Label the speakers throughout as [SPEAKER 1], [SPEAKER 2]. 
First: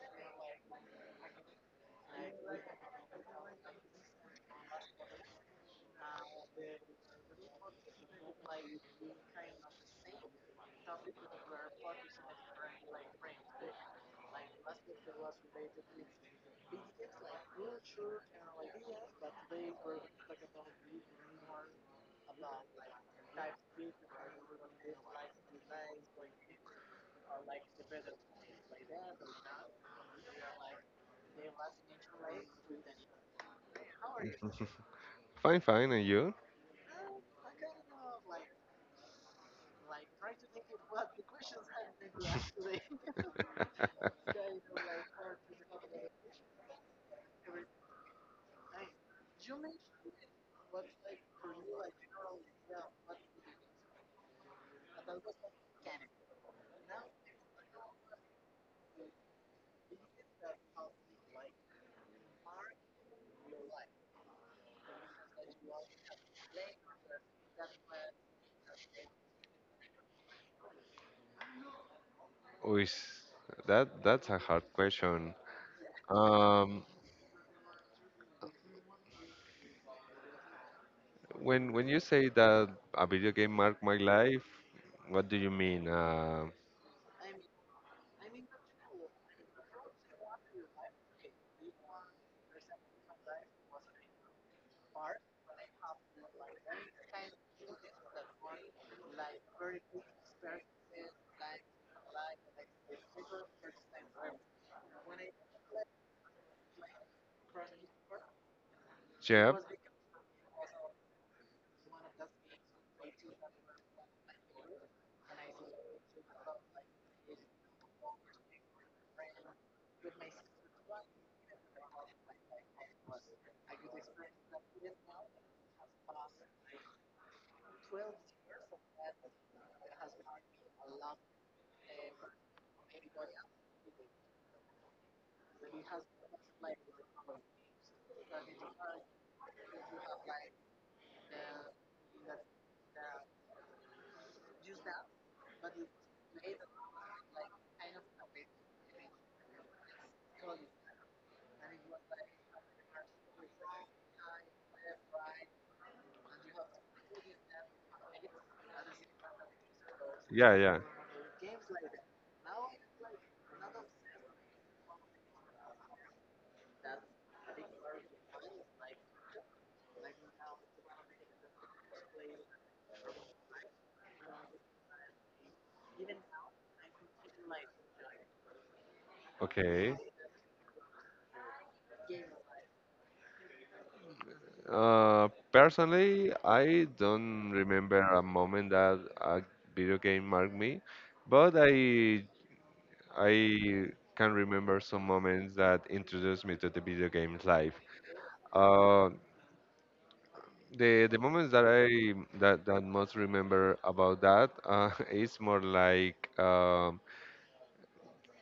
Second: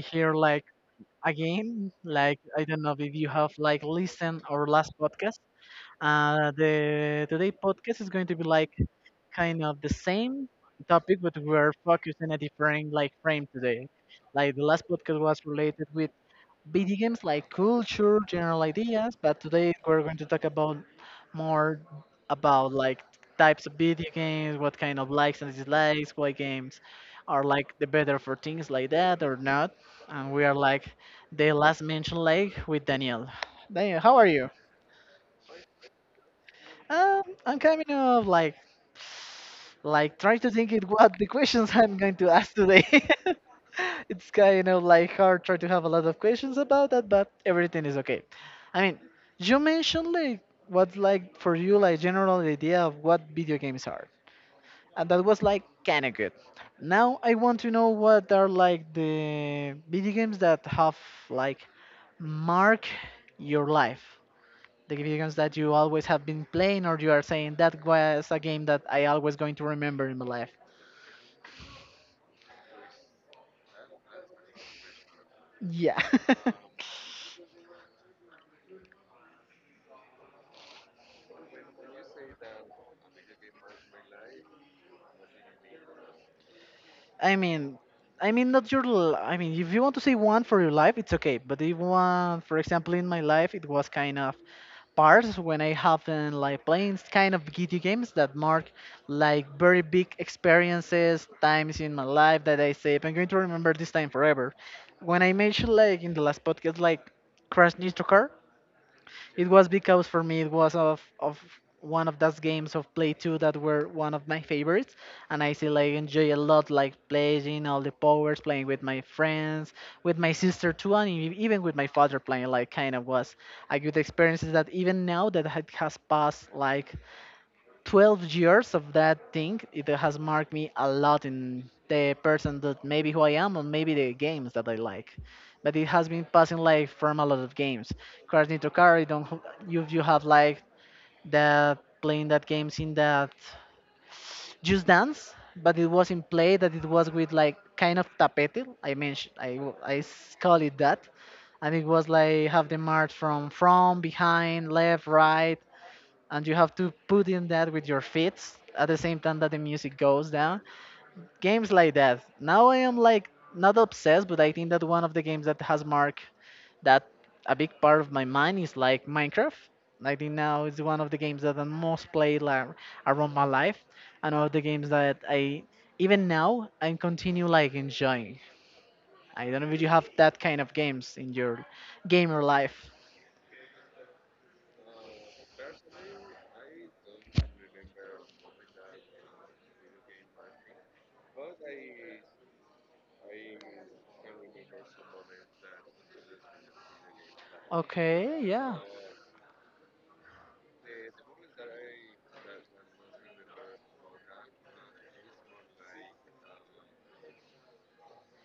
[SPEAKER 1] here like again. Like I don't know if you have like listened our last podcast. The today podcast is going to be like kind of the same topic, but we're focused in a different like frame today. Like the last podcast was related with video games like culture, general ideas, but today we're going to talk about more about like types of video games, what kind of likes and dislikes, what games are like the better for things like that or not. And we are like the last mentioned like with Daniel. Daniel, how are you?
[SPEAKER 2] Fine, fine, and you?
[SPEAKER 1] I'm kind of like trying to think it what the questions I'm going to ask today. It's kind of like hard trying to have a lot of questions about that, but everything is okay. I mean, you mentioned like what's like for you like general idea of what video games are, and that was like kind of good. Now I want to know what are like the video games that have like mark your life, the games that you always have been playing, or you are saying that was a game that I always going to remember in my life.
[SPEAKER 2] Ooh, that's a hard question.
[SPEAKER 1] Yeah.
[SPEAKER 2] Um, when you say that a video game marked my life, what do you mean?
[SPEAKER 1] i mean i mean, not your l- I mean if you want to say one for your life it's okay, but if one for example in my life, it was kind of parts when I have been like playing kind of video games that mark like very big experiences times in my life that I say I'm going to remember this time forever. When I mentioned like in the last podcast like Crash Nitro Car, it
[SPEAKER 2] Yeah,
[SPEAKER 1] was because for me it was of one of those games of Play 2 that were one of my favorites, and I still like enjoy a lot, like playing all the powers, playing with my friends, with my sister too, and even with my father playing. Like kind of was a good experience. Is that even now that it has passed like 12 years of that thing, it has marked me a lot in the person that maybe who I am, or maybe the games that I like. But it has been passing like from a lot of games, cars nitro car, I don't, you have like that playing that games in that just dance. But it was in play that it was with like kind of tapete I mentioned, I w- I s- call it that. And it was like have the march from behind, left, right, and you have to put in that with your feet at the same time that the music goes
[SPEAKER 2] yeah,
[SPEAKER 1] down.
[SPEAKER 2] yeah.
[SPEAKER 1] Games like that. Now I am like not obsessed, but I think that one of the games that has marked that a big part of my mind is like Minecraft. I think now it's one of the games that I most play like around my life, and one of the games that I even now I continue like enjoying. I don't know if you
[SPEAKER 2] Okay.
[SPEAKER 1] have that kind of games in your gamer life.
[SPEAKER 2] Personally, I don't remember a moment that a video game marked me, but I can remember some moments that introduced me to the video games life.
[SPEAKER 1] Okay, yeah.
[SPEAKER 2] Uh, the moments that I that that most remember about that is more like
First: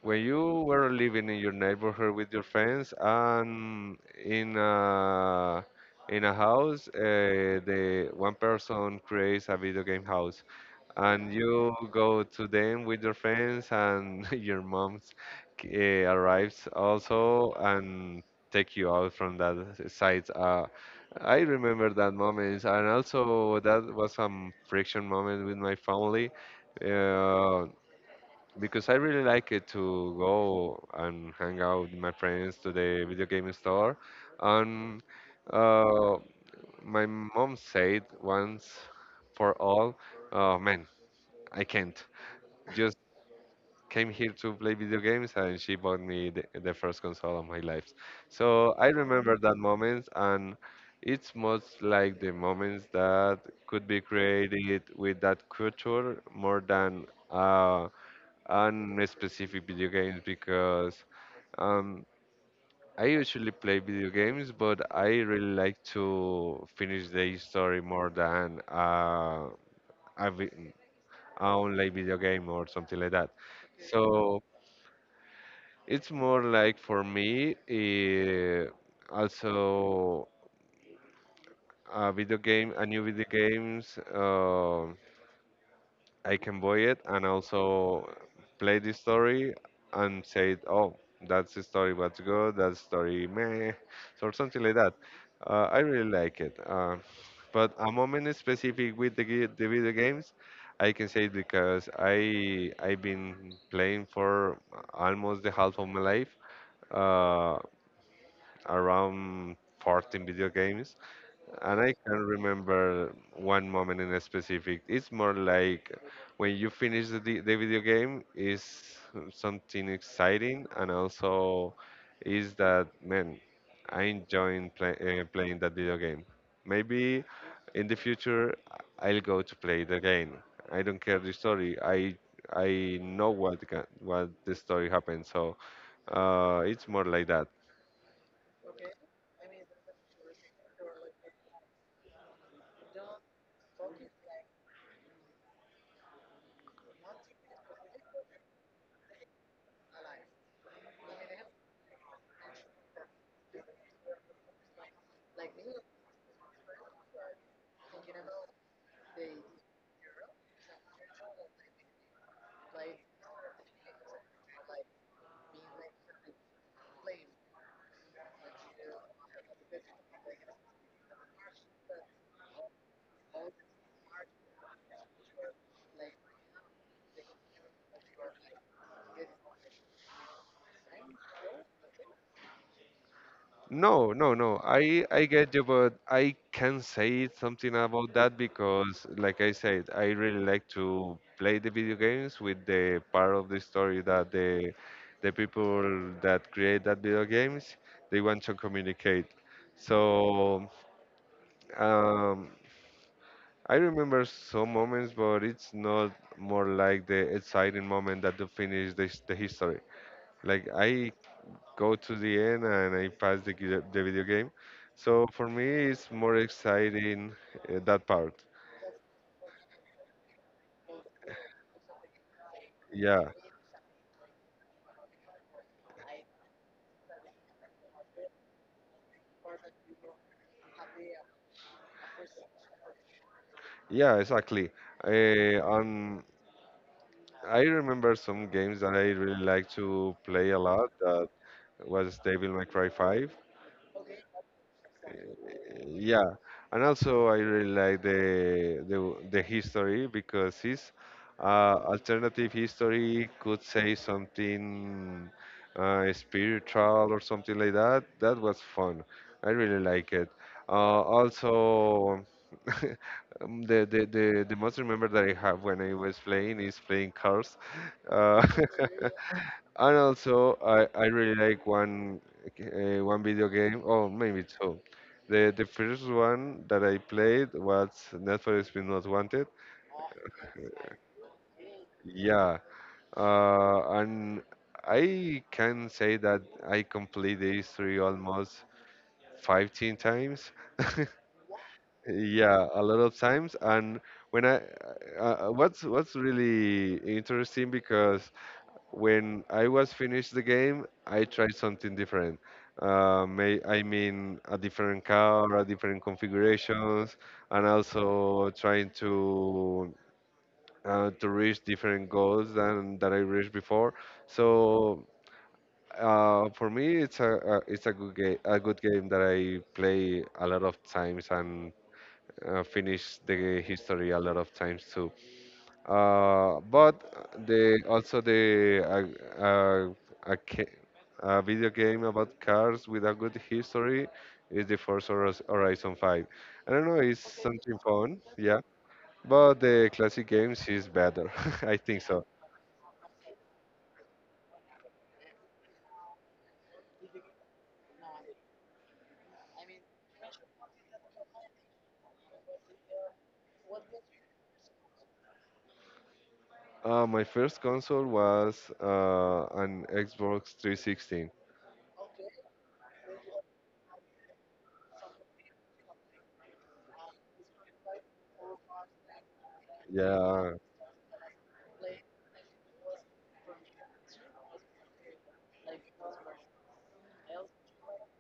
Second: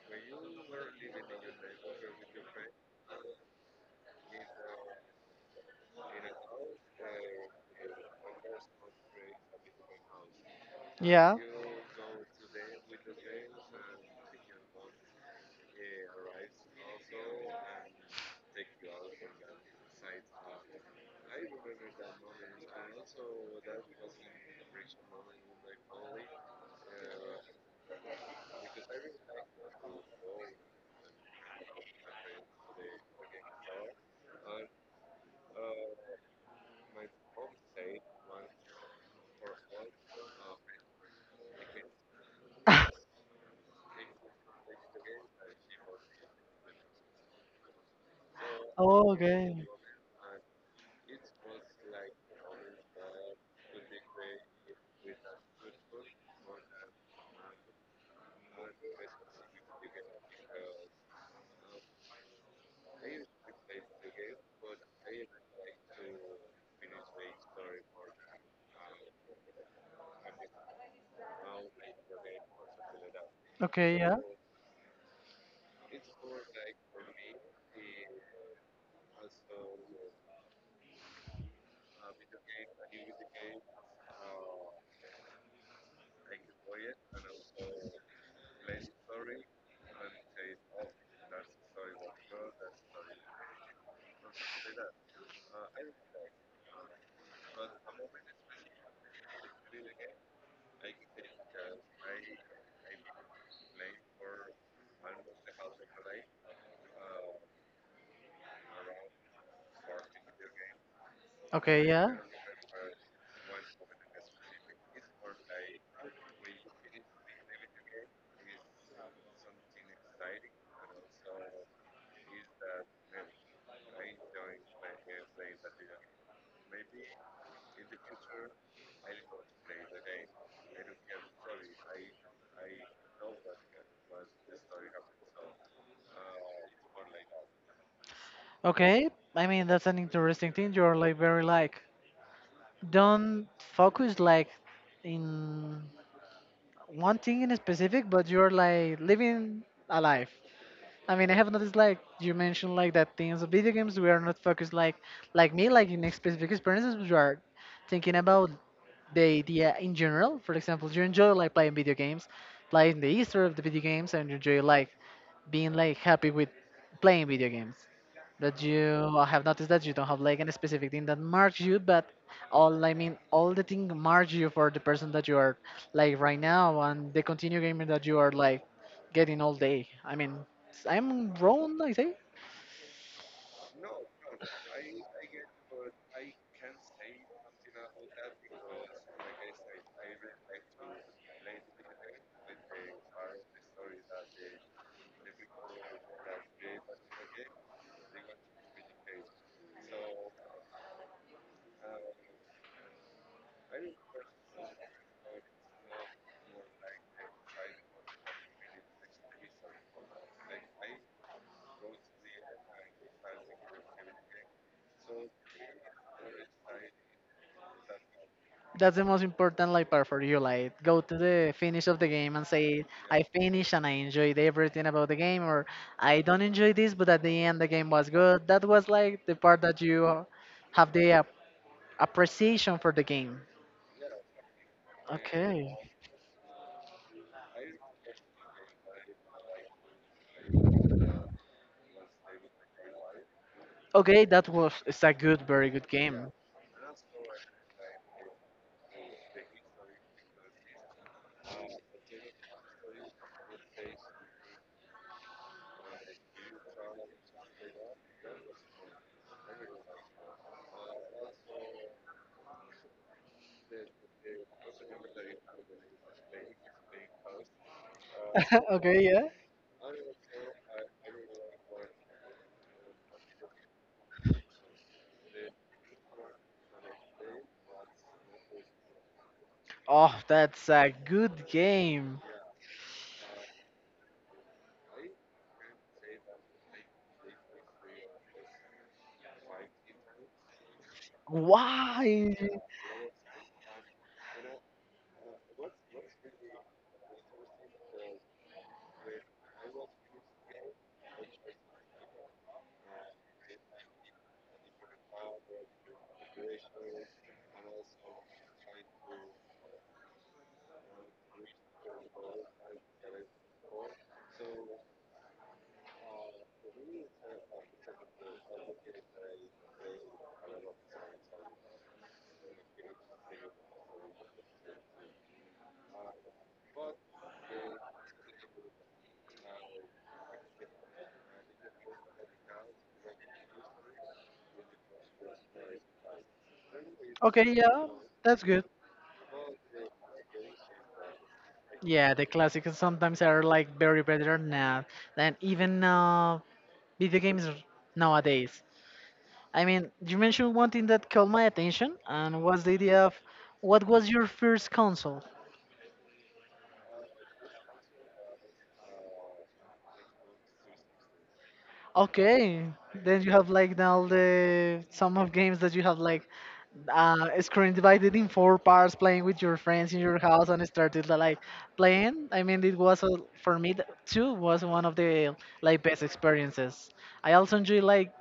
[SPEAKER 2] when you were living in your neighborhood with your friends and in a in a house, the one person creates a video game house and
[SPEAKER 1] Yeah.
[SPEAKER 2] you go to them with your friends and your mom's uh, arrives also and take you out from that site I remember that moment, and also that was some friction moment with my family uh, because I really like it to go and hang out with my friends to the video game store. And uh, my mom said once for all, oh man, I can't just came here to play video games, and she bought me the first console of my life. So I
[SPEAKER 1] Oh,
[SPEAKER 2] remember
[SPEAKER 1] okay.
[SPEAKER 2] that moment, and it's most like the moments that could be created with that culture more than on a specific video games because um, I usually play video games, but I really like to finish the story more than a vi- a online video game or something like that.
[SPEAKER 1] Okay,
[SPEAKER 2] So
[SPEAKER 1] yeah.
[SPEAKER 2] it's more like for me, eh, also a video game, a new video games. I can buy it and also play the story and say, oh, that's the story. What's good? That story meh, or something like that. I really like it. But a moment specific with the video games, I can say because I've been playing for almost the half of my life. Uh, around 14 video games, and
[SPEAKER 1] Okay,
[SPEAKER 2] I
[SPEAKER 1] yeah.
[SPEAKER 2] can remember one moment in specific. It's more like when you finish the video game, is something exciting, and also is that man, I enjoying play, playing that video game. Maybe in the future I'll go to play it again. I don't care the story. I know what the story happened. So it's more like that.
[SPEAKER 1] Okay. I mean, that's an interesting thing. You're like very like don't focus like in one thing in specific, but you're like living a life. I mean, I have noticed like you mentioned like that things of video games, we are not focused like me like in specific experiences, we are thinking about the idea in general. For example, you enjoy like playing video games, playing the history of the video games, and you enjoy like being like happy with playing video games. That you I have noticed that you don't have like any specific thing that marks you, but all, I mean all the thing marks you for the person that you are like right now and the continue gaming that you are like getting all day. I mean, I'm wrong, I say.
[SPEAKER 2] No, no, no. I get you, but I can say something about that because, like I said, I really like to play the video games with the part of the story that the people that create that video games, they want to communicate. So um, I remember some moments, but it's not more like the exciting moment that to finish the history. Like I go to the end and I pass the video game. So for me, it's more exciting that part.
[SPEAKER 1] That's the most important like part for you. Like go to the finish of the game and say, I
[SPEAKER 2] Yeah,
[SPEAKER 1] finished and I enjoyed everything about the game, or I don't enjoy this but at the end the game was good. That was like the part that you have the appreciation for the game.
[SPEAKER 2] yeah, exactly. Uh,
[SPEAKER 1] Okay.
[SPEAKER 2] um, I remember some games that I really like to play a lot. That was Devil May Cry 5.
[SPEAKER 1] Okay, that was it's a good, very good
[SPEAKER 2] Yeah,
[SPEAKER 1] game.
[SPEAKER 2] and also I really like the history because it's alternative history. Could say something spiritual or something like that. That was fun. I really like it. Uh, also the most remember that I have when I was playing is playing cars uh,
[SPEAKER 1] Okay, yeah.
[SPEAKER 2] And also, I really like one one video game, or maybe two. The first one that I played was Need for Speed Most Wanted.
[SPEAKER 1] Oh, that's a good game.
[SPEAKER 2] Yeah, and I can say that I complete the history almost 15 times.
[SPEAKER 1] Why?
[SPEAKER 2] Yeah, a lot of times. And when I what's really interesting because when I was finished the game, I tried something different. May, I mean, a different car, a different configurations, and also trying to reach different goals than that I reached before. So for me, a it's a good game that I play a lot of times and finish the history a lot of times too. But the also the uh, uh, a, ca- a video game about cars with a good history is the Forza Horizon 5. I don't know, it's
[SPEAKER 1] Okay,
[SPEAKER 2] something
[SPEAKER 1] yeah,
[SPEAKER 2] fun,
[SPEAKER 1] that's
[SPEAKER 2] yeah.
[SPEAKER 1] good.
[SPEAKER 2] But the classic games is better, I think
[SPEAKER 1] Yeah, the
[SPEAKER 2] so.
[SPEAKER 1] classics sometimes are like very better now than even video games nowadays. I mean, you mentioned one thing that caught my attention, and was the idea of what was your first console?
[SPEAKER 2] My first console was an Xbox 360.
[SPEAKER 1] Okay, then you have like now the some of games that you have like a screen divided in four parts, playing with your friends in your house,
[SPEAKER 2] Yeah,
[SPEAKER 1] and started like playing. I mean, for me too was one of the like best experiences. I also enjoy like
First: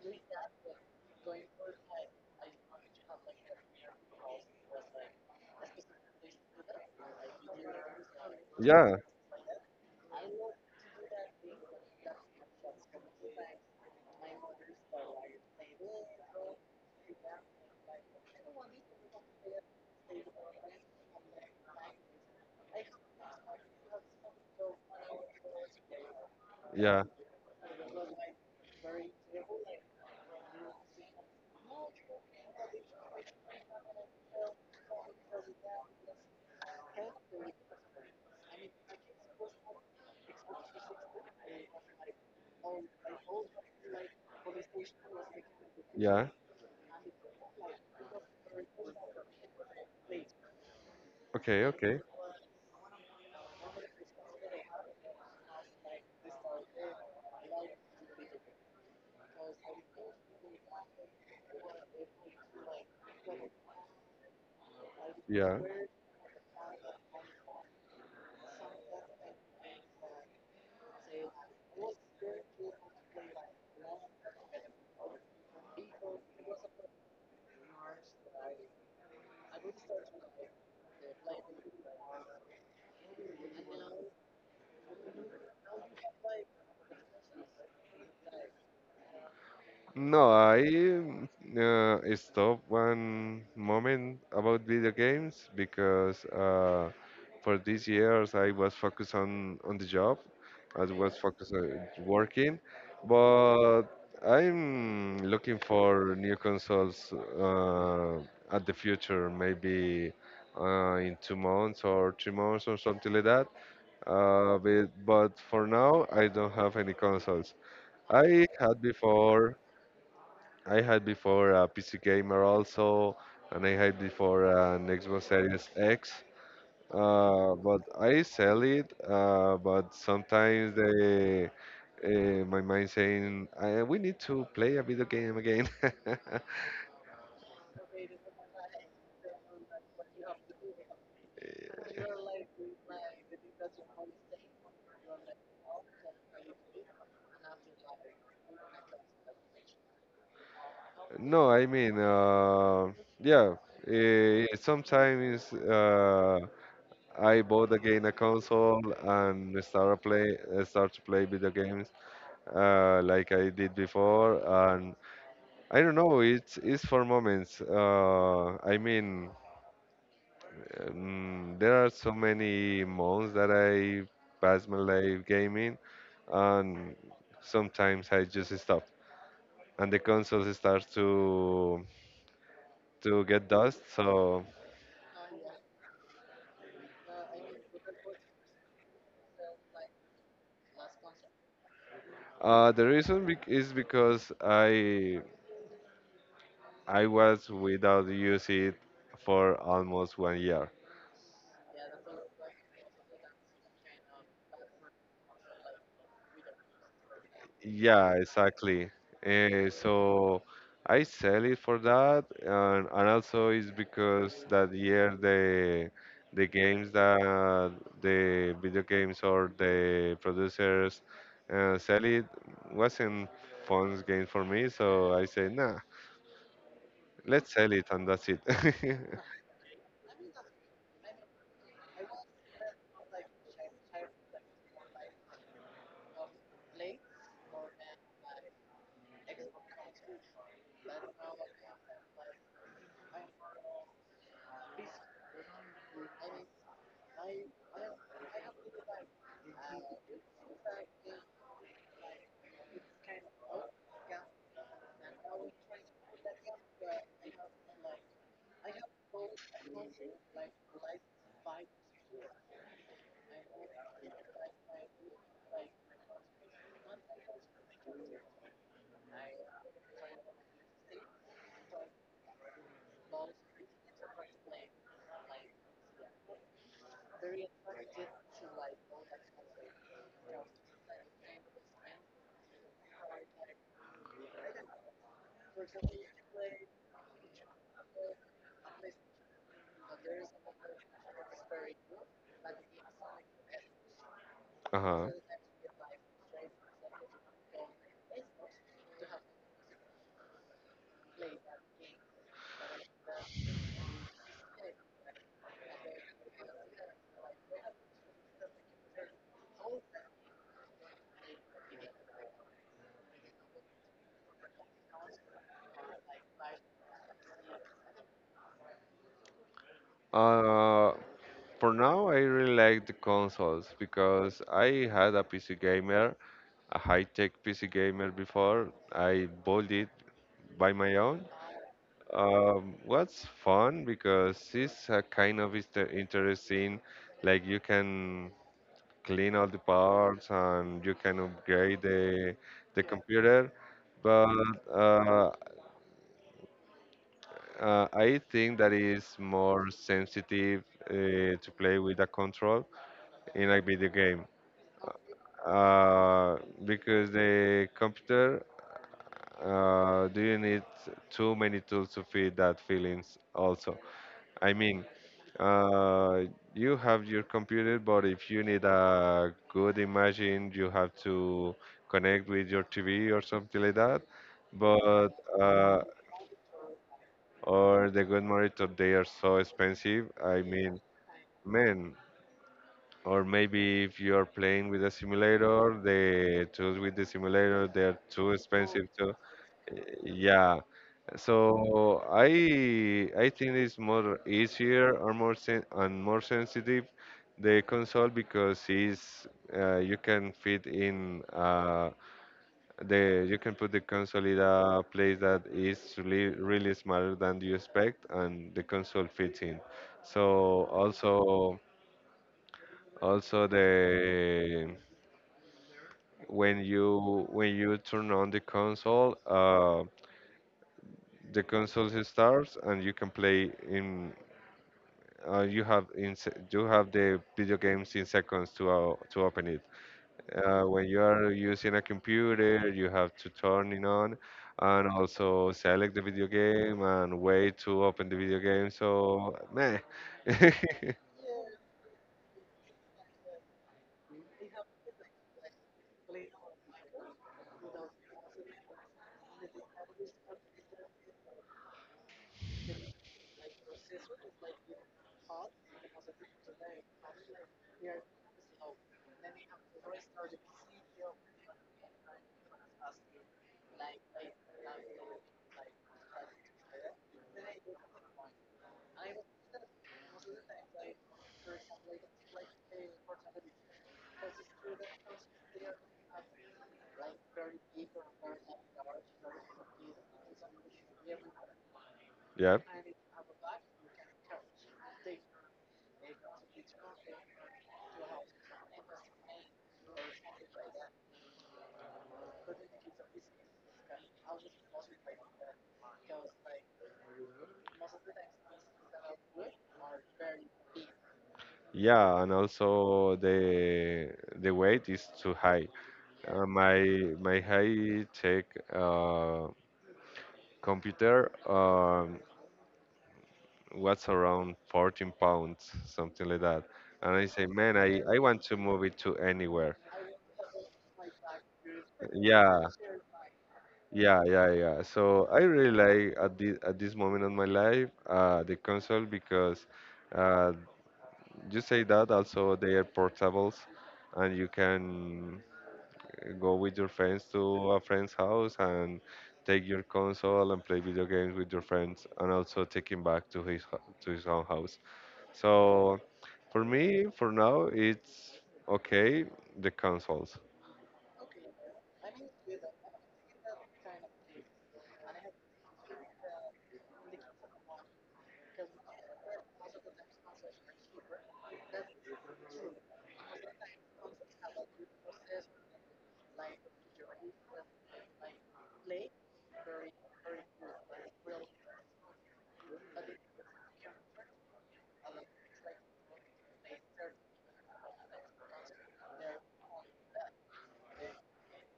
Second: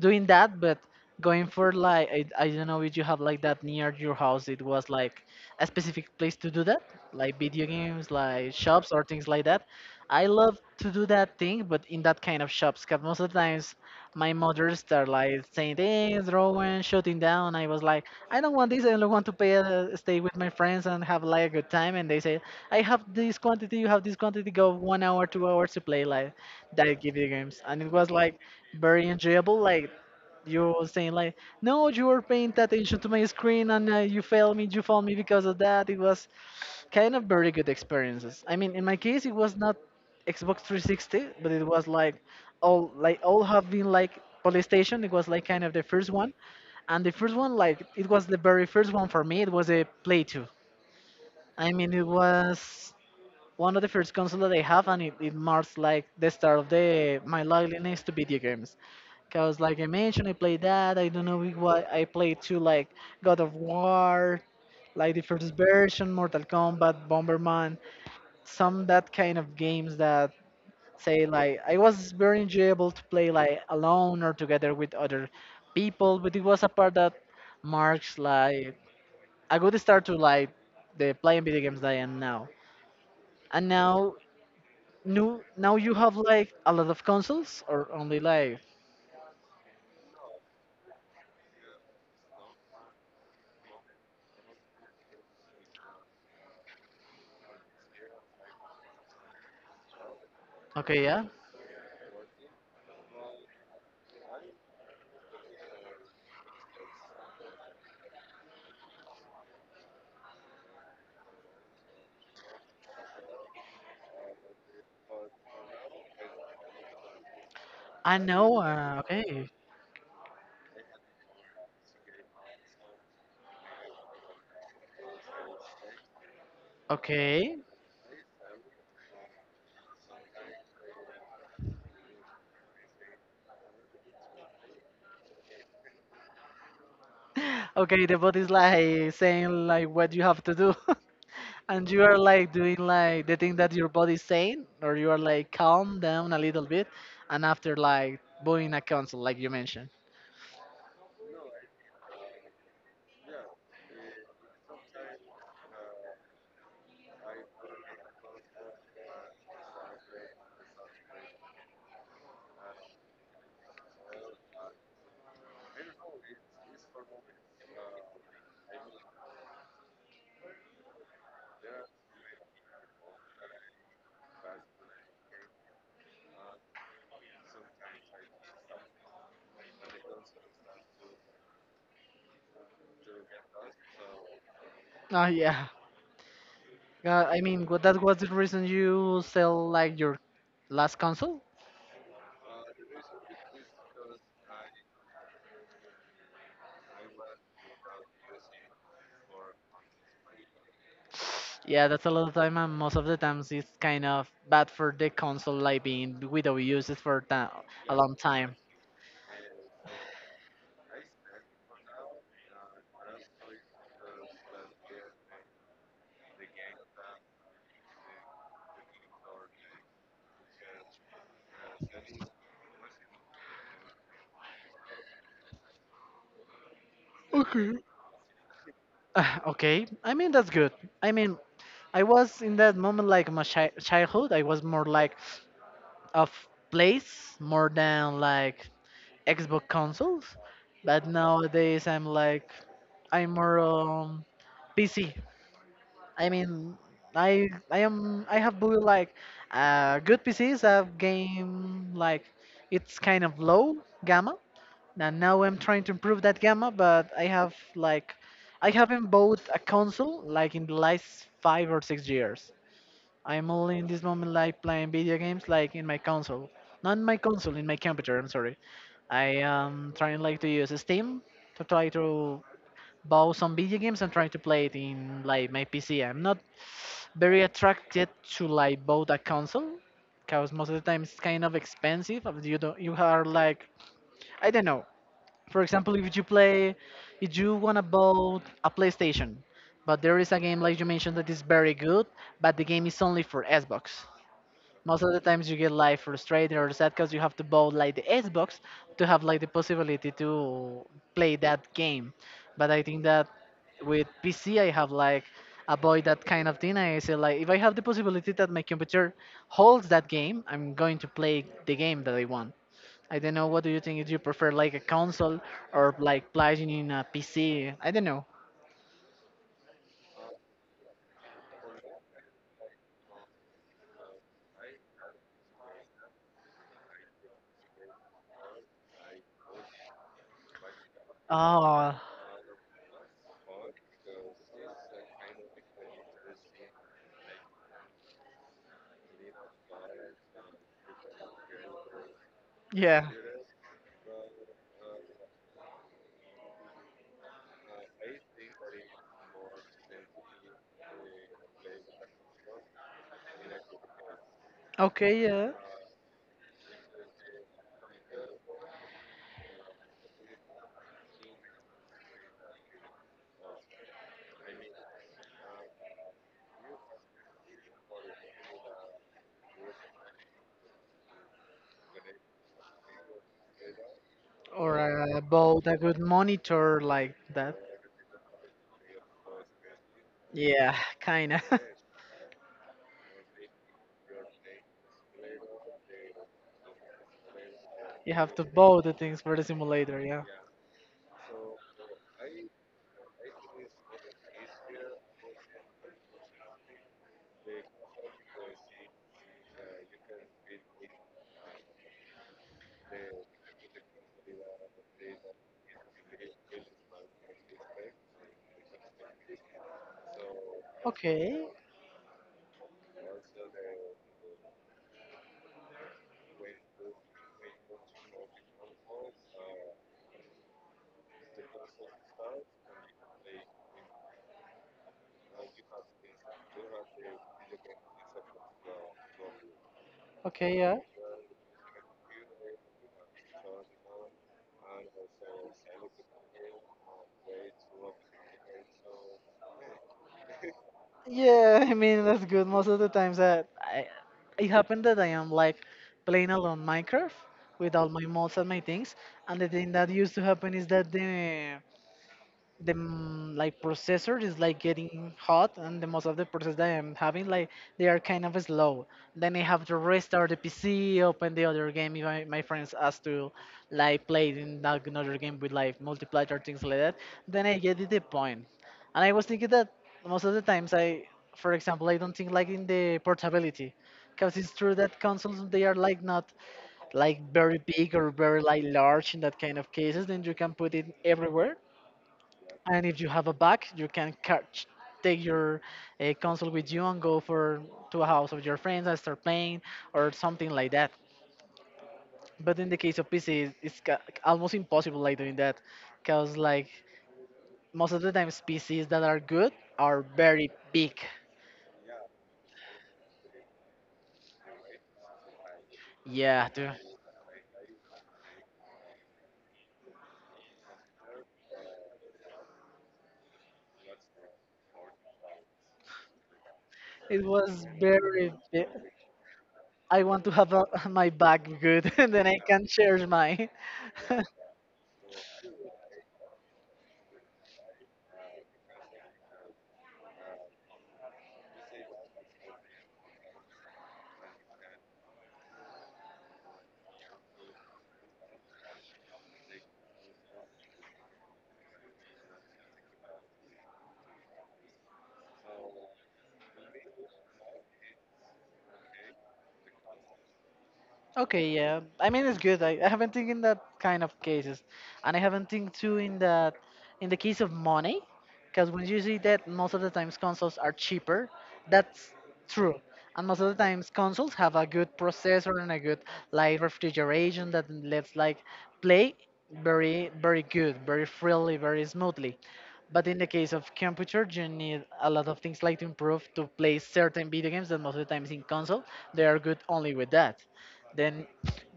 [SPEAKER 1] doing that, but going for like I don't know if you have like that near your house. It was like a specific place to do that, like video games, like shops
[SPEAKER 2] yeah,
[SPEAKER 1] or things like that. I love to do that thing, but in that kind of shops, because most of the times my mother start like saying things, drawing, shutting down. I was like, I don't want this. I don't want to pay. Stay with my friends and have like a good time. And they say, I have this quantity, you have this quantity. Go 1 hour, 2 hours to play like that
[SPEAKER 2] yeah,
[SPEAKER 1] video games. And it was like very enjoyable. Like you were saying, like no, you were paying attention to my screen and you failed me. You failed me because of that. It was kind of very good experiences. I mean, in my case, it was not Xbox 360, but it was like all have been like PlayStation. It was like kind of the first
[SPEAKER 2] yeah.
[SPEAKER 1] one, and the first one like it was the very first one for me. It was a Play 2.
[SPEAKER 2] Okay,
[SPEAKER 1] I mean,
[SPEAKER 2] okay,
[SPEAKER 1] it was one of the first console that I have, and it marks like the start of the my loneliness to video games. Cause like I mentioned, I played that. I don't know what I played too, like God of War, like the first
[SPEAKER 2] yeah.
[SPEAKER 1] version, Mortal Kombat, Bomberman, some that kind of games that say like I was very enjoyable to play like alone or together with other people. But it was a part that marks like a good start to like the playing video games that I am now. And now New now you have like a lot of consoles or only like.
[SPEAKER 2] No, I mm, stopped one moment about video games because for these years I was focused on the job. I
[SPEAKER 1] Okay,
[SPEAKER 2] was
[SPEAKER 1] yeah.
[SPEAKER 2] focused on working, but I'm looking for new consoles uh, at the future, maybe in 2 months or 3 months or something like that. But for now, I don't have any consoles.
[SPEAKER 1] I
[SPEAKER 2] I
[SPEAKER 1] know,
[SPEAKER 2] had
[SPEAKER 1] okay.
[SPEAKER 2] before I had before a PC gamer also, and I had before an Xbox Series X.
[SPEAKER 1] Okay,
[SPEAKER 2] But I sell it. But sometimes they, my mind saying, I, we need to play a video game again.
[SPEAKER 1] Okay, the bot is like saying like what you have to do. And you are like doing like the thing that your body is saying, or you are like calm down a little bit and after like buying a console like you mentioned.
[SPEAKER 2] No, I mean, yeah. Eh, sometimes I bought again a console and start play, eh, start to play video games like I did before, and I don't know. It's for moments. I mean, there are so many months that I pass my life gaming, and sometimes I just stop, and the console starts to get dust. So
[SPEAKER 1] Oh yeah, I mean, what that was the reason you sell like your last console?
[SPEAKER 2] the reason bec is because I was without use it for almost 1 year.
[SPEAKER 1] Yeah, that's a lot of time, and most of the times it's kind of bad for the console, like being without uses for a
[SPEAKER 2] Yeah,
[SPEAKER 1] long time.
[SPEAKER 2] exactly. Eh, so I sell it for that, and also it's because that year the games that the video games or the producers sell it wasn't fun game for me. So I say, nah, let's sell it, and that's it.
[SPEAKER 1] Ah, okay, I mean that's good. I mean, I was in that moment like my childhood. I was more like of place more than like Xbox consoles, but nowadays I'm like I'm more PC. I mean, I am I have bought like good PCs. I've game like it's kind of low gamma, and now I'm trying to improve that gamma. But I haven't bought a console like in the last 5 or 6 years. I'm only in this moment like playing video games like in my console, not in my console, in my computer. I'm sorry. I am trying like to use Steam to try to buy some video games and trying to play it in like my PC. I'm not very attracted to like both a console because most of the time it's kind of expensive of you are like I don't know. For example, if you play if you want to buy a PlayStation, but there is a game like you mentioned that is very good, but the game is only for Xbox. Most
[SPEAKER 2] Uh-huh.
[SPEAKER 1] of the times you get like frustrated or sad because you have to buy like the Xbox to have like the possibility to play that game. But I think that with PC I have like avoid that kind of thing. I say like if I have the possibility that my computer holds that game, I'm going to play the game that I want. I don't know. What do you think? Do you prefer like a console or like playing in a PC? I don't know.
[SPEAKER 2] Uh, for now, I really like the consoles because I had a PC gamer, a high-tech PC gamer before. I bought it by my own.
[SPEAKER 1] Oh,
[SPEAKER 2] What's fun because it's a kind of interesting, like you can clean all the parts and you can upgrade the
[SPEAKER 1] yeah.
[SPEAKER 2] computer, but uh, I think that is more sensitive to play with a control in a video game.
[SPEAKER 1] Okay, yeah.
[SPEAKER 2] Uh, because the computer do you need too many tools to feed that feelings also. I mean, uh, you have your computer, but if you need a good imaging, you have to connect with your TV or something like that.
[SPEAKER 1] Or
[SPEAKER 2] But
[SPEAKER 1] bought a
[SPEAKER 2] uh,
[SPEAKER 1] good monitor like that.
[SPEAKER 2] or the good monitor, they are so expensive. I
[SPEAKER 1] Yeah,
[SPEAKER 2] mean,
[SPEAKER 1] kinda.
[SPEAKER 2] man, or maybe if you are playing with a simulator, the tools with the simulator they are
[SPEAKER 1] You
[SPEAKER 2] too
[SPEAKER 1] have to bow
[SPEAKER 2] expensive
[SPEAKER 1] the
[SPEAKER 2] too.
[SPEAKER 1] things for the simulator, yeah.
[SPEAKER 2] Yeah. So I think it's more easier or more sensitive the console, because it's you can fit in the you can put the console in a place that is really smaller than you expect, and the console fits in. So
[SPEAKER 1] Okay,
[SPEAKER 2] also also the when you turn on the console. The console starts and you can play in you have the video games in seconds to open it
[SPEAKER 1] okay, yeah.
[SPEAKER 2] when you are using a computer you have to turn it on, and also select the video game and wait to open the video game, so meh.
[SPEAKER 1] Yeah, that's good. Most of the times it happened that I am like playing alone Minecraft with all my mods and my things. And the thing that used to happen is that the like processor is like getting hot and the most of the process that I'm having like, they are kind of slow. Then I have to restart the PC, open the other game if I, my friends ask to like play it in that another game with like multiplayer or things like that. Then I get it the point, and I was thinking that most of the times I, for example, I don't think like in the portability, because it's true that consoles they are like not like very big or very like large in that kind of cases. Then you can put it everywhere,
[SPEAKER 2] Yeah,
[SPEAKER 1] and if you have a bag, you can take your console with you and go for to a house of your friends and start playing or something like that. But in the case of PC, it's ca- almost impossible like doing that, because like most of the times PCs that are good are very big.
[SPEAKER 2] yeah, and also the weight is too high. Uh,
[SPEAKER 1] Yeah, dude.
[SPEAKER 2] my height take uh, computer was around 14 pounds, something like that. And
[SPEAKER 1] It
[SPEAKER 2] I say,
[SPEAKER 1] was
[SPEAKER 2] man, I
[SPEAKER 1] very.
[SPEAKER 2] want to
[SPEAKER 1] Bi-
[SPEAKER 2] move it to anywhere.
[SPEAKER 1] I want to have a, my bag good, and then I
[SPEAKER 2] Yeah,
[SPEAKER 1] can share mine.
[SPEAKER 2] yeah, yeah, yeah. So I really like at this moment of my life the console, because uh, you say that also they are portables, and you can go with your friends to a friend's house and take your console and play video games with your friends and also take him back to to his own house. So for me, for now, it's okay. The consoles.
[SPEAKER 1] Okay, yeah. It's good. I haven't think in that kind of cases, and I haven't think too in that in the case of money, because when you see that most of the times consoles are cheaper, that's true. And most of the times consoles have a good processor and a good like refrigeration that lets like play very very good, very freely, very smoothly. But in the case of computer, you need a lot of things like to improve to play certain video games that most of the times in console they are good only with that. Then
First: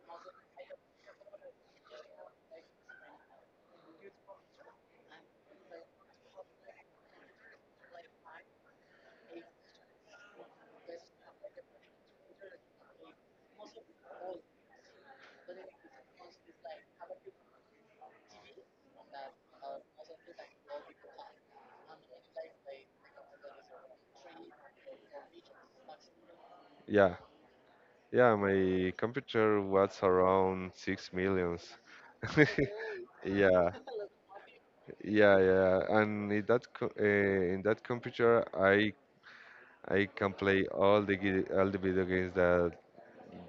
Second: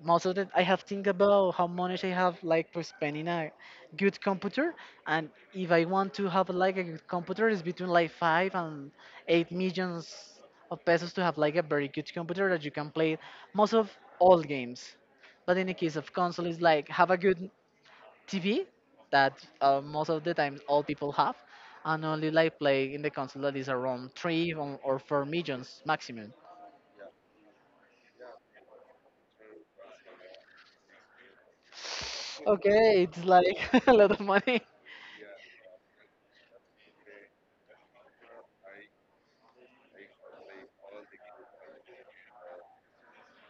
[SPEAKER 1] most of the I have think about how much I have like for spending a good computer, and if I want to have like a good computer, it's between like five and eight millions of pesos to have like a very good computer that you can play most of all games. But in the case of console, it's like have a good TV that most of the times all people have, and only like play in the console that is around three or four millions maximum.
[SPEAKER 2] Yeah, yeah. My computer was around 6 millions.
[SPEAKER 1] Okay, it's like
[SPEAKER 2] Yeah,
[SPEAKER 1] a lot of money.
[SPEAKER 2] yeah, yeah. And in that computer, I can play all all the video games that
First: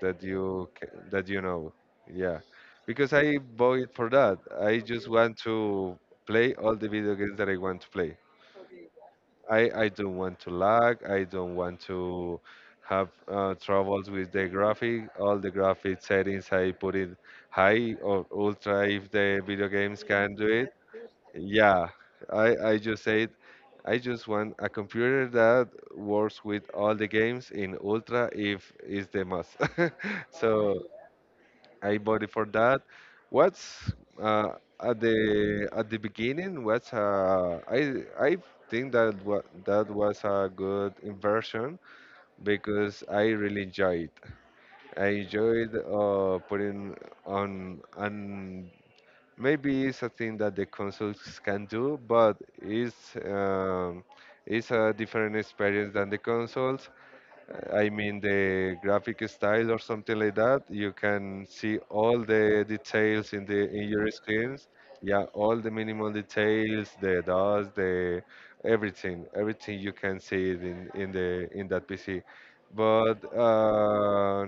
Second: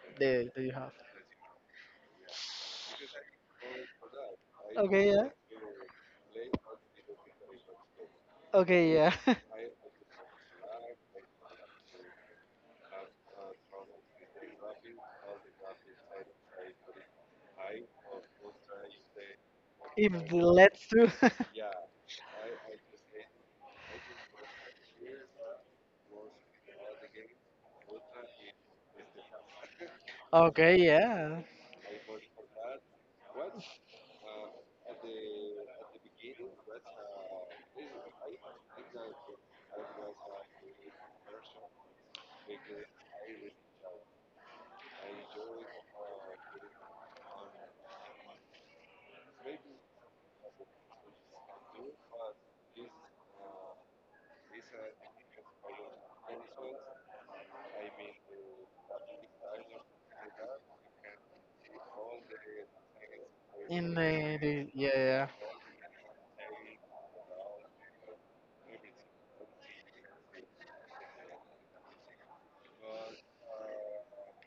[SPEAKER 1] That you have?
[SPEAKER 2] that you know. Yeah, because I bought it for that. I
[SPEAKER 1] Okay,
[SPEAKER 2] just
[SPEAKER 1] yeah.
[SPEAKER 2] want to play all the video games that I want to play.
[SPEAKER 1] Okay, yeah.
[SPEAKER 2] I don't want to lag. I don't want to have troubles with the graphic. All the graphic settings I put in high or ultra if the video games
[SPEAKER 1] If
[SPEAKER 2] can
[SPEAKER 1] the
[SPEAKER 2] do it.
[SPEAKER 1] let's do.
[SPEAKER 2] Yeah, I just said I just want a computer that works with all the games in ultra if is the must.
[SPEAKER 1] Okay,
[SPEAKER 2] So
[SPEAKER 1] yeah.
[SPEAKER 2] I voted for that. What's uh, at the beginning? What's I think that wa that was a good inversion, because I really enjoyed. I enjoyed putting on, and maybe it's a thing that the consoles can do, but it's a different experience than the consoles. I mean the graphic style or something like that. You can see all the details in the in your screens.
[SPEAKER 1] The yeah,
[SPEAKER 2] Yeah,
[SPEAKER 1] yeah.
[SPEAKER 2] all the minimal details, the dots, the everything, everything you can see it in that PC. But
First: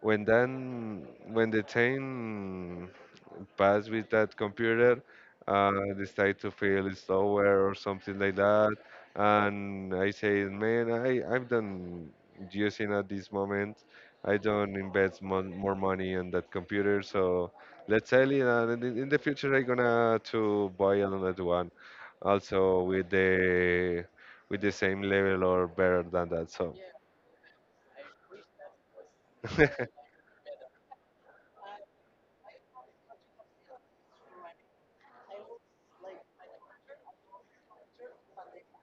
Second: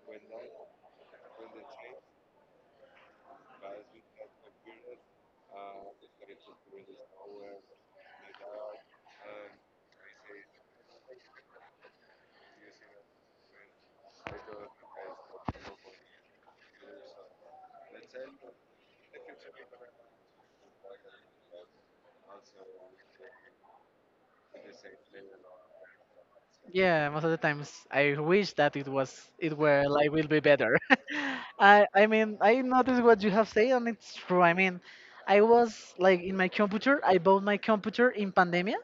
[SPEAKER 2] when then When the time pass with that computer, uh decide to feel slower or something like that. And I say, man, I'm done using at this moment. I don't invest more money on that computer, so let's sell it, and in the future I'm gonna to buy another one, also with the same level or better than that. So
[SPEAKER 1] Yeah, most of the times I wish that it was, it were like will be better. I mean I noticed what you have said and it's true. I mean, I was like in my computer. I bought my computer in pandemic.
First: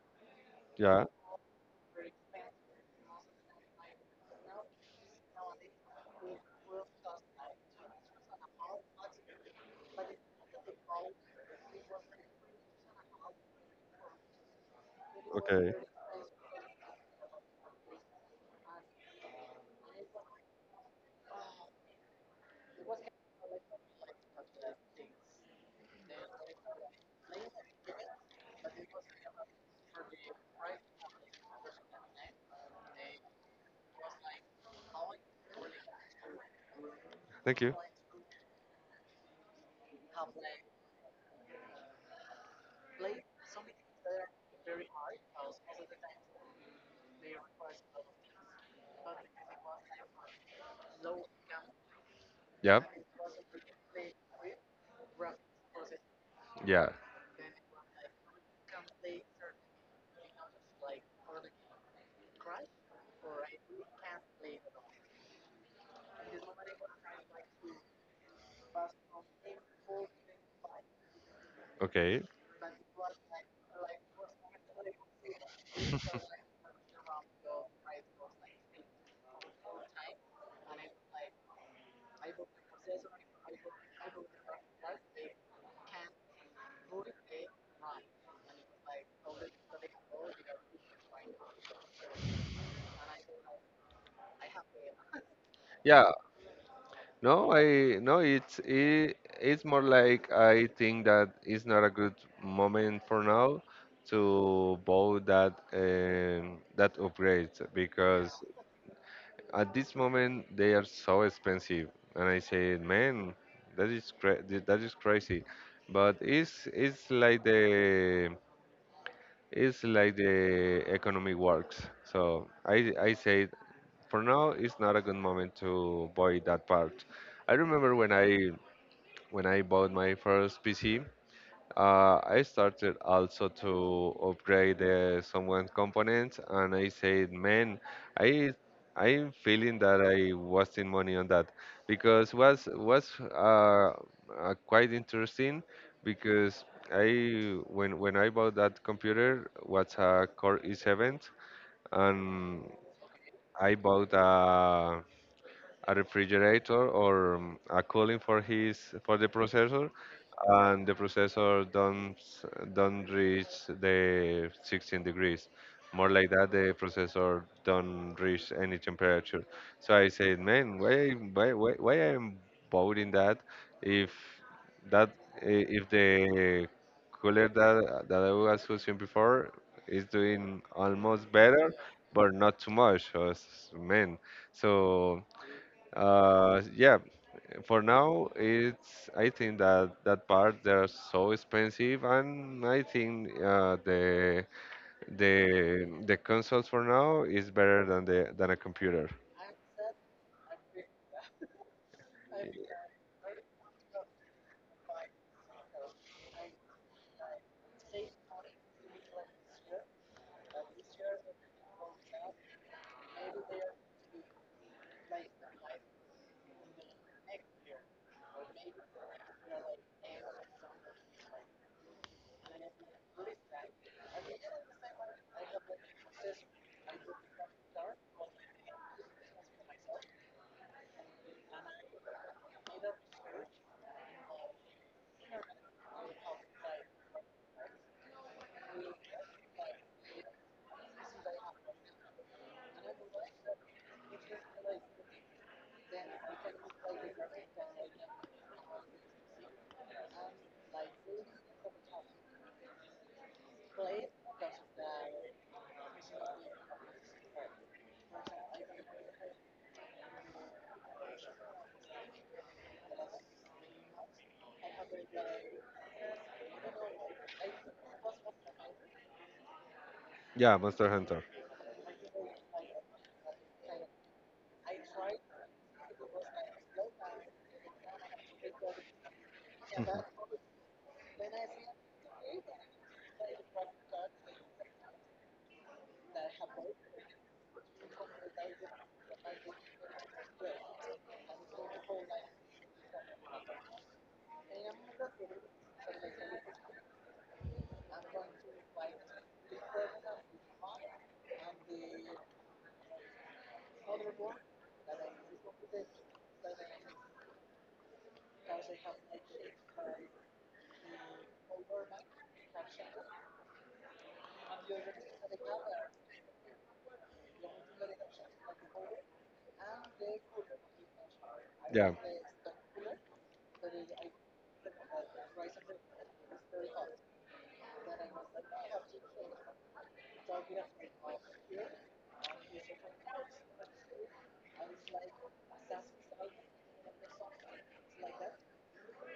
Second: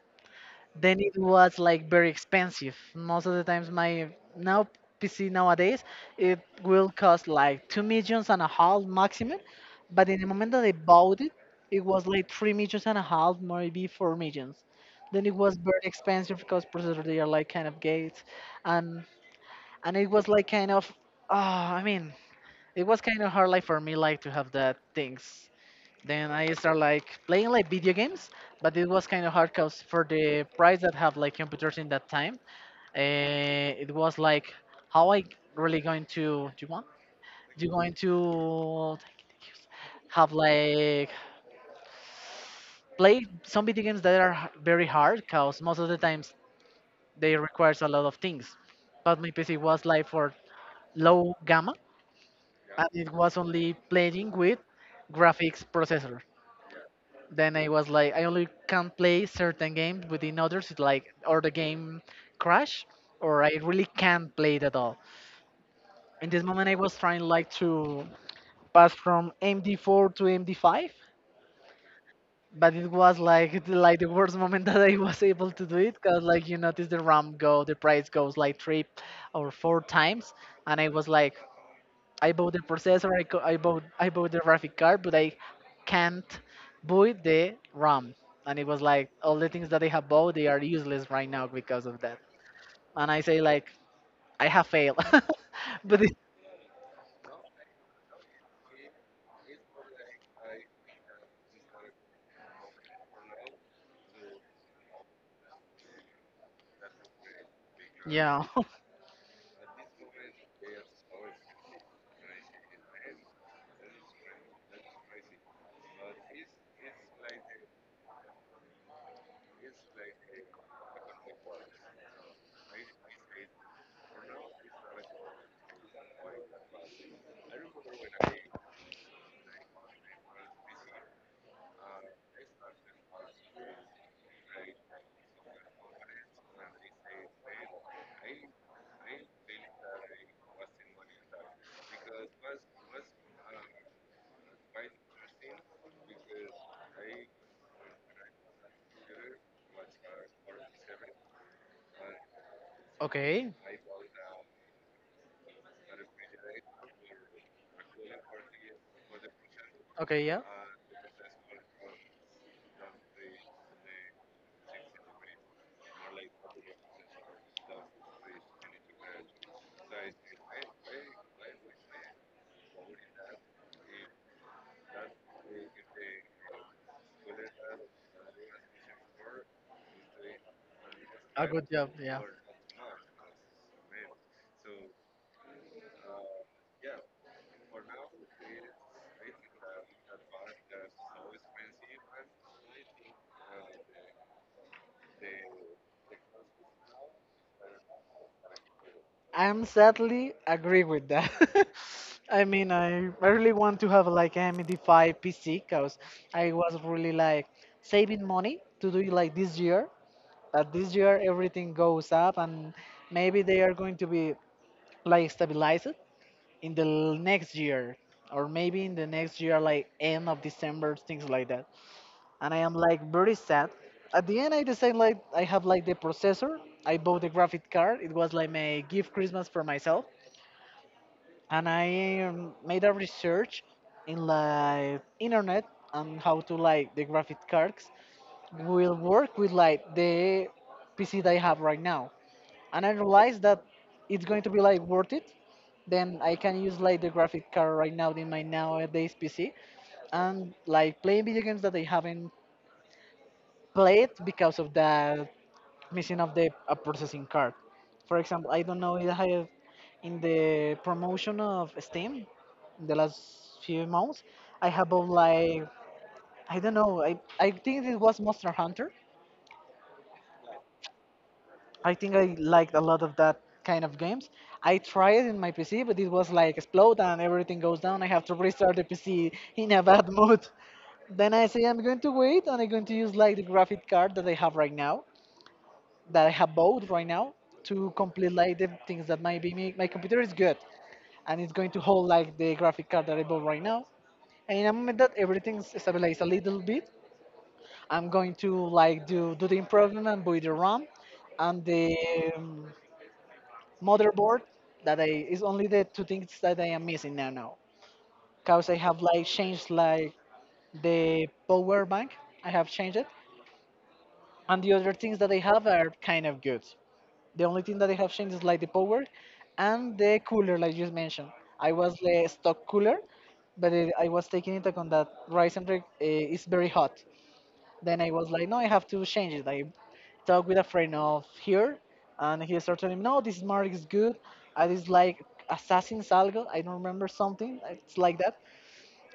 [SPEAKER 1] Then
[SPEAKER 2] yeah,
[SPEAKER 1] it was like very expensive. Most of the times, my now PC nowadays it will cost like two millions and a half maximum, but in the moment that I bought it, it was like three millions and a half, maybe four millions. Then it was
[SPEAKER 2] okay,
[SPEAKER 1] very expensive because processors they are like kind of gates, and and it was like kind of ah I mean, it was kind of hard like for me like to have that things. Then I start like playing like video games, but it was kind of hard because for the price that have like computers in that time, uh, it was like how I really going to do you want
[SPEAKER 2] thank
[SPEAKER 1] you
[SPEAKER 2] you.
[SPEAKER 1] going to have like play some video games that are h- very hard because most of the times they requires a lot of things. But my PC was like for low gamma,
[SPEAKER 2] Yeah.
[SPEAKER 1] and it was only playing with graphics processor.
[SPEAKER 2] Yeah.
[SPEAKER 1] Then I was like, I only can play certain games within others, it's like or the game crash, or I really can't play it at all. In this moment, I was trying like to pass from MD4 to MD5,
[SPEAKER 2] Okay.
[SPEAKER 1] but it was like the worst moment that I was able to do it because like you notice the RAM go, the price goes like three or four times, and I was like, I bought the processor, co- I bought the graphic card, but I can't buy the RAM. And it was like all the things that I have bought, they are useless right now because of that. And I say like I have failed, but
[SPEAKER 2] Yeah.
[SPEAKER 1] it,
[SPEAKER 2] No, I no. It's more like I think that it's not a good moment for now to buy that upgrade, because
[SPEAKER 1] yeah,
[SPEAKER 2] at this moment they are so expensive. And I say, man, that is that is crazy. But it's like the it's like the economy works. So I say, for now, it's not a good moment to buy that part. I remember when I bought my first PC. I started also to upgrade someone components, and I said, "Man, I I'm feeling that I wasting money on that, because was quite interesting. Because I when I bought that computer was a Core i7. And
[SPEAKER 1] okay,
[SPEAKER 2] I bought a refrigerator or a cooling for his for the processor,
[SPEAKER 1] okay, yeah,
[SPEAKER 2] and the processor don't reach the 16 degrees. More like that, the processor don't reach any temperature. So I said, man, why I'm voting that, if that i- if the cooler that I was using before is doing almost
[SPEAKER 1] a good
[SPEAKER 2] better,
[SPEAKER 1] job, yeah.
[SPEAKER 2] but not too much. So, man, so yeah, for now it's I think that that part they're so expensive, and I think the the consoles for now is better than the than a computer.
[SPEAKER 1] I'm sadly agree with that. I mean, I really want to have like an MD5 PC because I was really like saving money to do it like this year, that this year everything goes up and maybe they are going to be like stabilized in the l- next year or maybe in the next year like end of December, things like that. And I am like very sad. At the end I decide like I have like the processor, I bought the graphic card, it was like my gift Christmas for myself, and I made a research in like internet on how to like the graphic cards will work with like the PC that I have right now, and I realize that it's going to be like worth it, then I can use like the graphic card right now in my nowadays PC and like play video games that I haven't played because of the missing of the a processing card. For example, I don't know if I have in the promotion of Steam in the last few months, I have bought like I don't know, I think it was Monster Hunter.
[SPEAKER 2] Yeah, Monster Hunter.
[SPEAKER 1] I think I liked a lot of that kind of games. I tried it in my PC, but it was like explode and everything goes down. I have to restart the PC in a bad mood. Then I say I'm going to wait and I'm going to use like the graphic card that I have right now, that I have bought right now to complete like the things that might be my computer is good and it's going to hold like the graphic card that I bought right now. And in a moment that everything's stabilized a little bit, I'm going to like do the improvement and buy the RAM and the um, motherboard that I is only the two things that I am missing now because I have like changed like the power bank, I have changed it, and the other things that I have are kind of good. The only thing that I have changed is like the power and the cooler like you mentioned. I
[SPEAKER 2] Yeah.
[SPEAKER 1] was the stock cooler, but it, I was taking into account that Ryzen is very hot. Then I was like, no, I have to change it. I talked with a friend of here, and he started telling me, no, this mark is good. I just like Assassin's Algo. I don't remember something. It's like that.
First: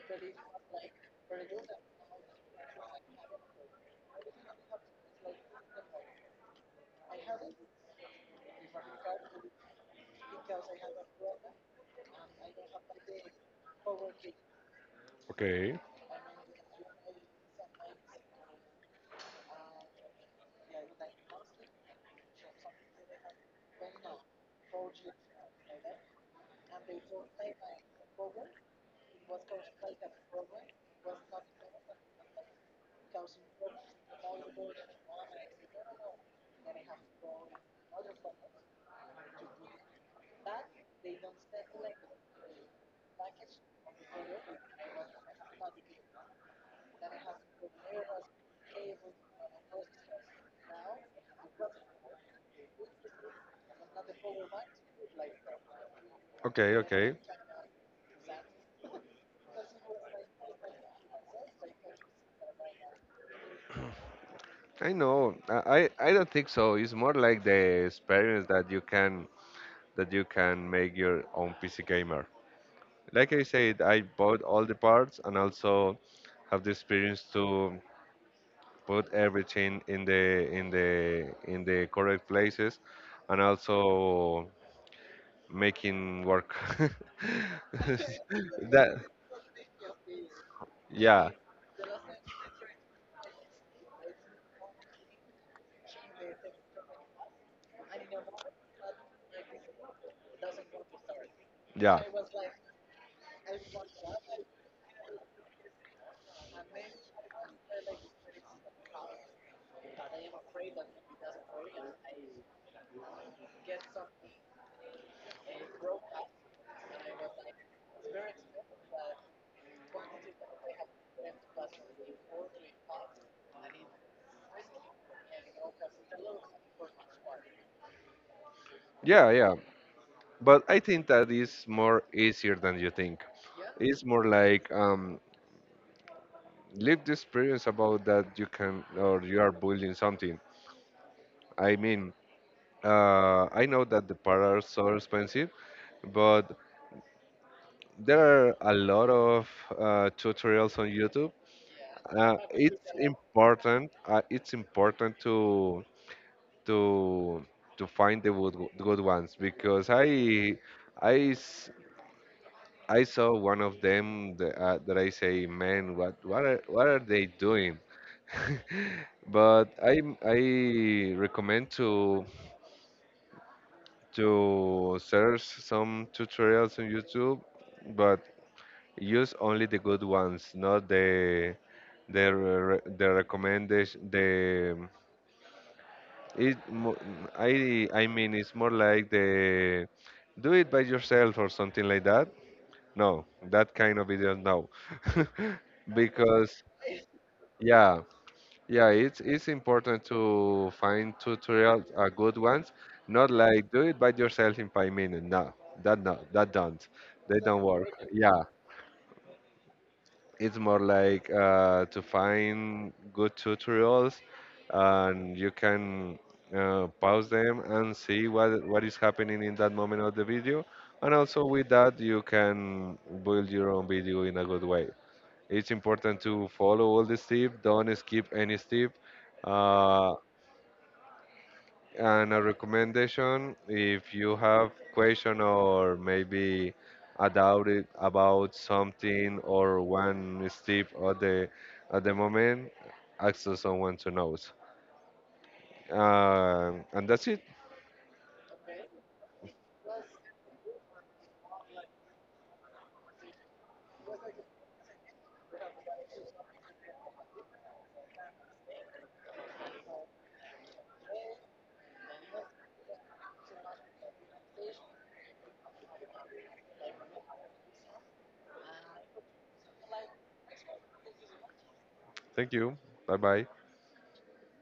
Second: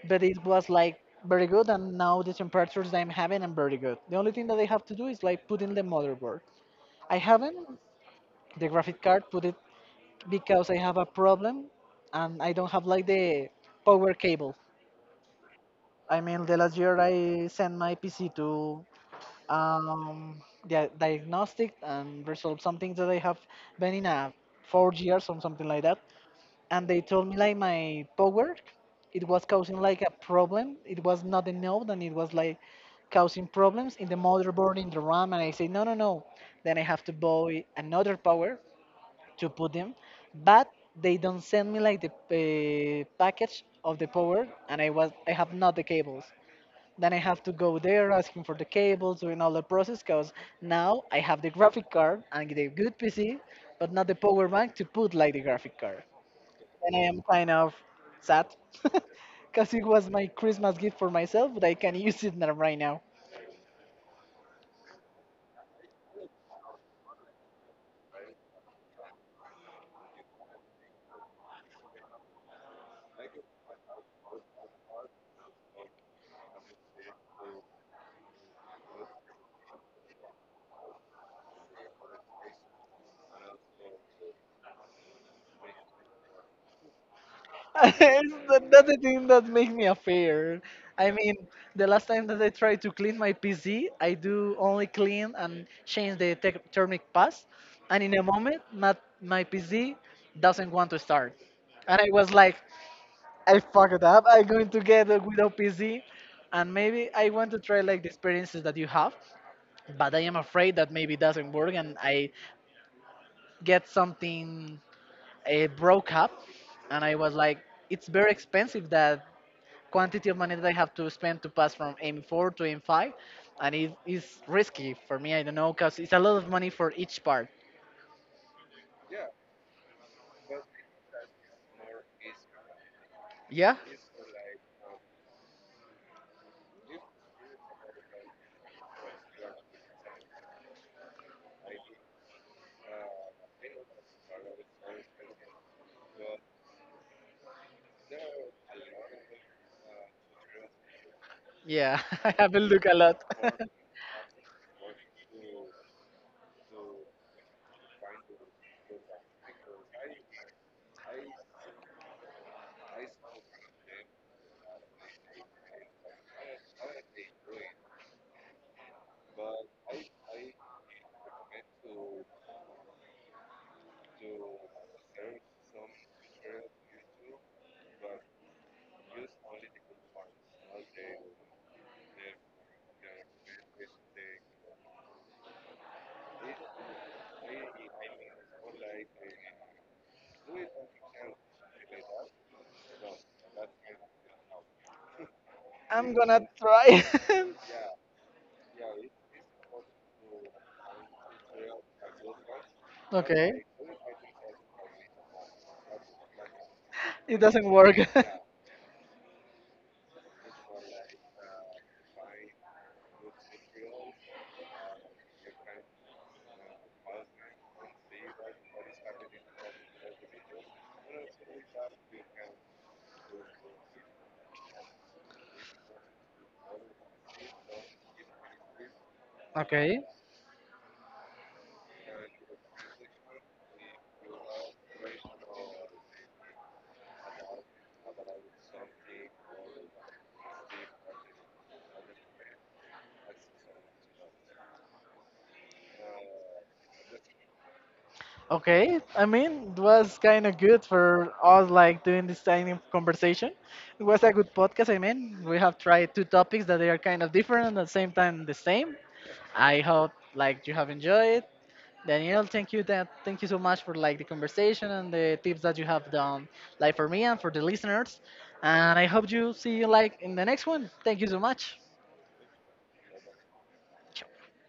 [SPEAKER 1] But it was like very good, and now the temperatures that I'm having are very good. The only thing that I have to do is like put in the motherboard. I haven't the graphic card put it because I have a problem, and I don't have like the power cable.
[SPEAKER 2] Okay.
[SPEAKER 1] I mean, the last year I sent my PC to um, dia- diagnostic and resolve some things that I have been in a 4 years or something like that. And they told me like my power, it was causing like a problem. It was not enough, and it was like causing problems in the motherboard, in the RAM. And I say no, no, no. Then I have to buy another power to put them, but they don't send me like the package of the power, and I was I have not the cables. Then I have to go there asking for the cables, doing all the process because now I have the graphic card and the good PC, but not the power bank to put like the graphic card.
[SPEAKER 2] Okay,
[SPEAKER 1] And I
[SPEAKER 2] okay.
[SPEAKER 1] am kind of sad because it was my Christmas gift for myself, but I can use it now, right now.
[SPEAKER 2] I know. I don't think so. It's more like the experience that you can make your own PC gamer. Like I said, I bought all the parts and also have the experience to put everything in the in the correct places, and also making work.
[SPEAKER 1] It's that's the
[SPEAKER 2] that
[SPEAKER 1] thing that makes me afraid. I
[SPEAKER 2] yeah,
[SPEAKER 1] mean, the last time that I tried to clean my PC, I do only clean and change the te- thermic pass, and in a moment, not my PC doesn't want to start, and
[SPEAKER 2] yeah.
[SPEAKER 1] I was like, I fucked up. I'm going to get a without PC, and maybe I want to try like the experiences that you have, but I am afraid that maybe it doesn't work, and I get something broke up, and I was like, it's very expensive that quantity of money that I have to spend to pass from M4 to M5, and it is risky for me. I don't know because it's a lot of money for each part.
[SPEAKER 2] Yeah, yeah. But I think that is more easier than you think.
[SPEAKER 1] Yeah,
[SPEAKER 2] It's more like live the experience about that you can or you are building something. I mean, I know that the parts are so expensive, but there are a lot of tutorials on YouTube.
[SPEAKER 1] yeah, I haven't looked
[SPEAKER 2] It's
[SPEAKER 1] a lot.
[SPEAKER 2] important. It's important to to find the good, good ones. Because I s- I saw one of them that, that I say, man, what are they doing? But I recommend to search some tutorials on YouTube. But use only the good ones, not the the recommendation. The it mo- I mean it's more like the do it by yourself or something like that. No, that kind of videos no.
[SPEAKER 1] I'm gonna
[SPEAKER 2] Because
[SPEAKER 1] try.
[SPEAKER 2] yeah, yeah, it's important to find tutorials are good ones, not
[SPEAKER 1] Okay,
[SPEAKER 2] like do it by yourself in 5 minutes. No, that no that don't
[SPEAKER 1] it
[SPEAKER 2] they don't
[SPEAKER 1] doesn't
[SPEAKER 2] work.
[SPEAKER 1] work.
[SPEAKER 2] Yeah, it's more like to find good tutorials, and you can pause them and see what is happening in that moment of the video. And also with that you can build your own video in a good way. It's important to follow all the steps, don't skip any step.
[SPEAKER 1] Okay,
[SPEAKER 2] uh, and a recommendation, if you have question or maybe a doubt about something or one step at the moment, ask someone to know. And that's it.
[SPEAKER 1] okay. I mean, it was kind of good for us, like doing this kind of conversation. It was a good podcast. I mean, we have tried two topics that they are kind of different and at the same time the same. I hope like you have enjoyed. Daniel, thank you that thank you so much for like the conversation and the tips that you have done like for me and for the listeners. And I hope you see you like in the next one. Thank you so much.
[SPEAKER 2] Thank you. Bye bye.